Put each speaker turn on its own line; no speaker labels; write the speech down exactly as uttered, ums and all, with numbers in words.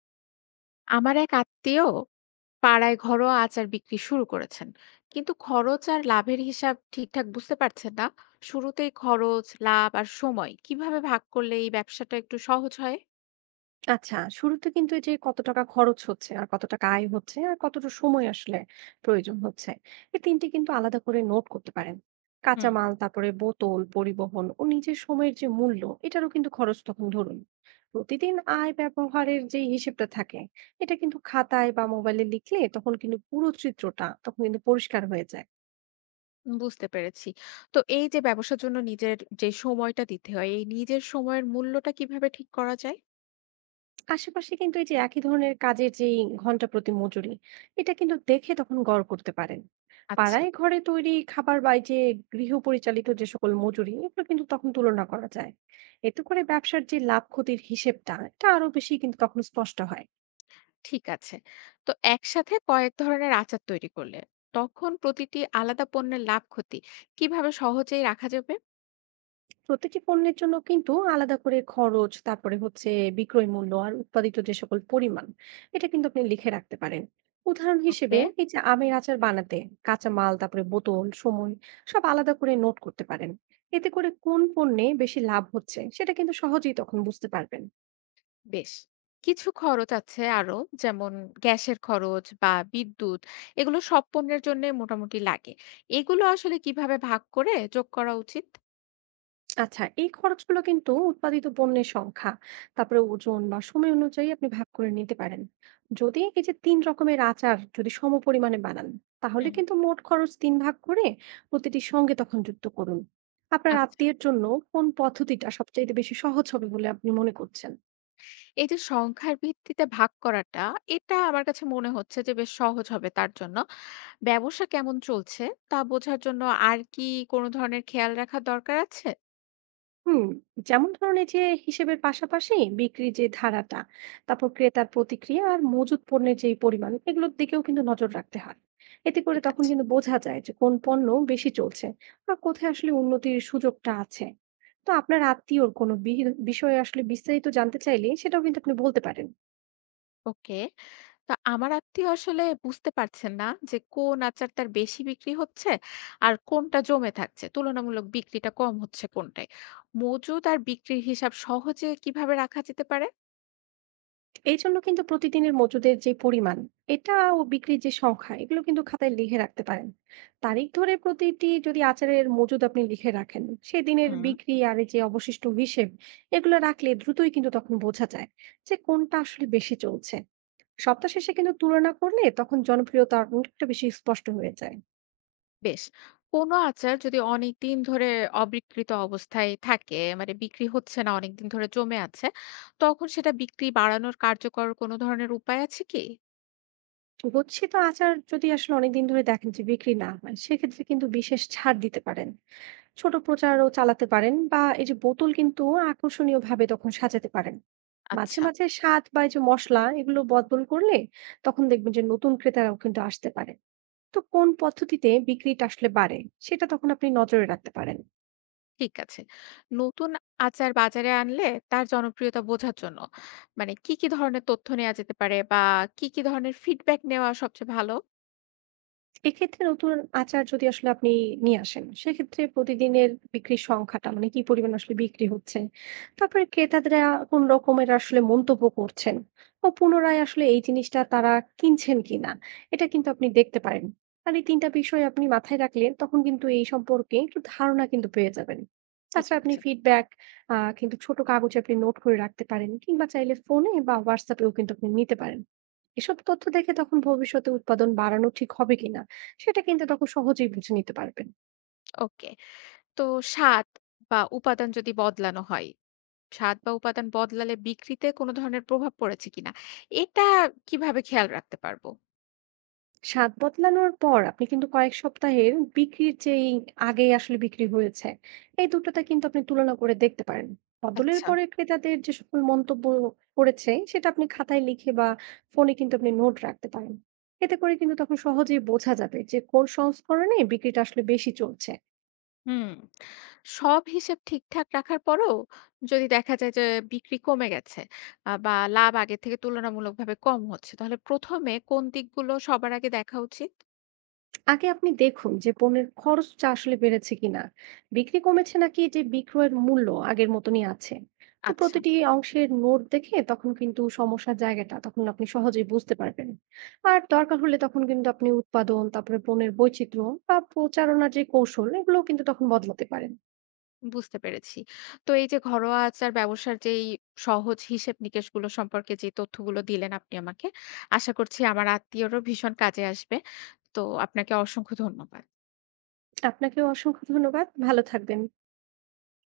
আমার এক আত্মীয় পাড়ায় ঘরোয়া আচার বিক্রি শুরু করেছেন, কিন্তু খরচ আর লাভের হিসাব ঠিকঠাক বুঝতে পারছেন না। শুরুতেই খরচ, লাভ আর সময় কিভাবে ভাগ করলে এই ব্যবসাটা একটু সহজ হয়?
আচ্ছা, শুরুতে কিন্তু এই যে কত টাকা খরচ হচ্ছে, আর কত টাকা আয় হচ্ছে, আর কতটা সময় আসলে প্রয়োজন হচ্ছে। এই তিন টি কিন্তু আলাদা করে নোট করতে পারেন।
হুম,
কাঁচামাল, তারপরে বোতল, পরিবহন ও নিজের সময়ের যে মূল্য, এটারও কিন্তু খরচ তখন ধরুন। প্রতিদিন আয় ব্যবহারের যে হিসেবটা থাকে, এটা কিন্তু খাতায় বা মোবাইলে লিখলে তখন কিন্তু পুরো চিত্রটা তখন কিন্তু পরিষ্কার হয়ে যায়।
বুঝতে পেরেছি। তো এই যে ব্যবসার জন্য নিজের যে সময়টা দিতে হয়, এই নিজের সময়ের মূল্যটা কিভাবে ঠিক করা যায়?
আশেপাশে কিন্তু এই যে একই ধরনের কাজের যে ঘন্টা প্রতি মজুরি এটা কিন্তু দেখে তখন গড় করতে পারেন।
আচ্ছা,
পাড়ায় ঘরে তৈরি খাবার বা এই যে গৃহ পরিচালিত যে সকল মজুরি এগুলো কিন্তু তখন তুলনা করা যায়। এতে করে ব্যবসার যে লাভ ক্ষতির হিসেবটা এটা আরো বেশি কিন্তু তখন স্পষ্ট হয়।
ঠিক আছে। তো একসাথে কয়েক ধরনের আচার তৈরি করলে তখন প্রতিটি আলাদা পণ্যের লাভ ক্ষতি কিভাবে সহজেই রাখা যাবে?
প্রতিটি পণ্যের জন্য কিন্তু আলাদা করে খরচ, তারপরে হচ্ছে বিক্রয় মূল্য আর উৎপাদিত যে সকল পরিমাণ, এটা কিন্তু আপনি লিখে রাখতে পারেন। উদাহরণ
ওকে,
হিসেবে এই যে আমের আচার বানাতে কাঁচা মাল, তারপরে বোতল, সময় সব আলাদা করে নোট করতে পারেন। এতে করে কোন পণ্যে বেশি লাভ হচ্ছে সেটা কিন্তু সহজেই তখন বুঝতে পারবেন।
বেশ। কিছু খরচ আছে আরো, যেমন গ্যাসের খরচ বা বিদ্যুৎ, এগুলো সব পণ্যের জন্য মোটামুটি লাগে। এগুলো আসলে কিভাবে ভাগ করে যোগ করা উচিত?
আচ্ছা, এই খরচগুলো কিন্তু উৎপাদিত পণ্যের সংখ্যা, তারপরে ওজন বা সময় অনুযায়ী আপনি ভাগ করে নিতে পারেন। যদি এই যে তিন রকমের আচার যদি সমপরিমাণে বানান, তাহলে
হুম,
কিন্তু মোট খরচ তিন ভাগ করে প্রতিটির সঙ্গে তখন যুক্ত করুন। আপনার
আচ্ছা।
আত্মীয়ের জন্য কোন পদ্ধতিটা সবচাইতে বেশি সহজ হবে বলে আপনি মনে করছেন?
এই যে সংখ্যার ভিত্তিতে ভাগ করাটা, এটা আমার কাছে মনে হচ্ছে যে বেশ সহজ হবে তার জন্য। ব্যবসা কেমন চলছে তা বোঝার জন্য আর কি কোনো ধরনের খেয়াল রাখার দরকার আছে?
হুম, যেমন ধরুন এই যে হিসেবের পাশাপাশি বিক্রির যে ধারাটা, তারপর ক্রেতার প্রতিক্রিয়া আর মজুত পণ্যের যে পরিমাণ, এগুলোর দিকেও কিন্তু নজর রাখতে হয়। এতে করে
ঠিক
তখন
আছে।
কিন্তু বোঝা যায় যে কোন পণ্য বেশি চলছে বা কোথায় আসলে উন্নতির সুযোগটা আছে। তো আপনার আত্মীয়র কোনো বি- বিষয়ে আসলে বিস্তারিত জানতে চাইলে সেটাও কিন্তু আপনি বলতে পারেন।
ওকে। তা আমার আত্মীয় আসলে বুঝতে পারছেন না যে কোন আচারটার বেশি বিক্রি হচ্ছে আর কোনটা জমে থাকছে, তুলনামূলক বিক্রিটা কম হচ্ছে কোনটায়। মজুদ আর বিক্রির হিসাব সহজে কিভাবে রাখা যেতে পারে?
এই জন্য কিন্তু প্রতিদিনের মজুদের যে পরিমাণ, এটা ও বিক্রির যে সংখ্যা এগুলো কিন্তু খাতায় লিখে রাখতে পারেন। তারিখ ধরে প্রতিটি যদি আচারের মজুদ আপনি লিখে রাখেন, সেদিনের
হুম,
বিক্রি আর এই যে অবশিষ্ট হিসেব, এগুলো রাখলে দ্রুতই কিন্তু তখন বোঝা যায় যে কোনটা আসলে বেশি চলছে। সপ্তাহ শেষে কিন্তু তুলনা করলে তখন জনপ্রিয়তা অনেকটা বেশি স্পষ্ট হয়ে যায়।
বেশ। কোনো আচার যদি অনেক দিন ধরে অবিকৃত অবস্থায় থাকে, মানে বিক্রি হচ্ছে না, অনেক দিন ধরে জমে আছে, তখন সেটা বিক্রি বাড়ানোর কার্যকর কোনো ধরনের উপায় আছে কি?
গচ্ছিত আচার যদি আসলে অনেকদিন ধরে দেখেন যে বিক্রি না হয়, সেক্ষেত্রে কিন্তু বিশেষ ছাড় দিতে পারেন। ছোট প্রচারও চালাতে পারেন বা এই যে বোতল কিন্তু আকর্ষণীয় ভাবে তখন সাজাতে পারেন। মাঝে
আচ্ছা,
মাঝে স্বাদ বা এই যে মশলা এগুলো বদল করলে তখন দেখবেন যে নতুন ক্রেতারাও কিন্তু আসতে পারে। তো কোন পদ্ধতিতে বিক্রিটা আসলে বাড়ে সেটা তখন আপনি নজরে রাখতে পারেন।
ঠিক আছে। নতুন আচার বাজারে আনলে তার জনপ্রিয়তা বোঝার জন্য মানে কি, কি ধরনের তথ্য নেওয়া যেতে পারে, বা কি, কি ধরনের ফিডব্যাক নেওয়া সবচেয়ে ভালো?
এক্ষেত্রে নতুন আচার যদি আসলে আপনি নিয়ে আসেন, সেক্ষেত্রে প্রতিদিনের বিক্রির সংখ্যাটা মানে কি পরিমাণ আসলে বিক্রি হচ্ছে? তারপরে ক্রেতাদেরা কোন রকমের আসলে মন্তব্য করছেন ও পুনরায় আসলে এই জিনিসটা তারা কিনছেন কিনা, এটা কিন্তু আপনি দেখতে পারেন। আর এই তিন টা বিষয় আপনি মাথায় রাখলে তখন কিন্তু এই সম্পর্কে একটু ধারণা কিন্তু পেয়ে যাবেন।
ঠিক
তাছাড়া আপনি
আছে।
ফিডব্যাক আ কিন্তু ছোট কাগজে আপনি নোট করে রাখতে পারেন, কিংবা চাইলে ফোনে বা WhatsApp এও কিন্তু আপনি নিতে পারেন। এসব তথ্য দেখে তখন ভবিষ্যতে উৎপাদন বাড়ানো ঠিক হবে কিনা সেটা কিন্তু তখন সহজেই বুঝে নিতে পারবেন।
ওকে। তো স্বাদ বা উপাদান যদি বদলানো হয়, স্বাদ বা উপাদান বদলালে বিক্রিতে কোনো ধরনের প্রভাব পড়েছে কিনা, এটা কিভাবে খেয়াল রাখতে পারবো?
স্বাদ বদলানোর পর আপনি কিন্তু কয়েক সপ্তাহের বিক্রির যেই আগে আসলে বিক্রি হয়েছে এই দুটোতে কিন্তু আপনি তুলনা করে দেখতে পারেন। বদলের
আচ্ছা।
পরে ক্রেতাদের যে সকল মন্তব্য করেছে সেটা আপনি খাতায় লিখে বা ফোনে কিন্তু আপনি নোট রাখতে পারেন। এতে করে কিন্তু তখন সহজেই বোঝা যাবে যে কোন সংস্করণে বিক্রিটা আসলে বেশি চলছে।
হুম, সব হিসেব ঠিকঠাক রাখার পরও যদি দেখা যায় যে বিক্রি কমে গেছে, আহ, বা লাভ আগের থেকে তুলনামূলকভাবে কম হচ্ছে, তাহলে প্রথমে কোন দিকগুলো সবার আগে দেখা উচিত?
আগে আপনি দেখুন যে পণ্যের খরচটা আসলে বেড়েছে কিনা, বিক্রি কমেছে, নাকি যে বিক্রয়ের মূল্য আগের মতনই আছে। তো
আচ্ছা,
প্রতিটি অংশের নোট দেখে তখন কিন্তু সমস্যার জায়গাটা তখন আপনি সহজেই বুঝতে পারবেন। আর দরকার হলে তখন কিন্তু আপনি উৎপাদন, তারপরে পণ্যের বৈচিত্র্য বা প্রচারণার যে কৌশল এগুলোও কিন্তু তখন বদলাতে পারেন।
বুঝতে পেরেছি। তো এই যে ঘরোয়া আচার ব্যবসার যেই সহজ হিসেব নিকেশগুলো সম্পর্কে যে তথ্যগুলো দিলেন আপনি আমাকে, আশা করছি আমার আত্মীয়রও ভীষণ কাজে আসবে। তো আপনাকে অসংখ্য ধন্যবাদ।
আপনাকেও অসংখ্য ধন্যবাদ। ভালো থাকবেন।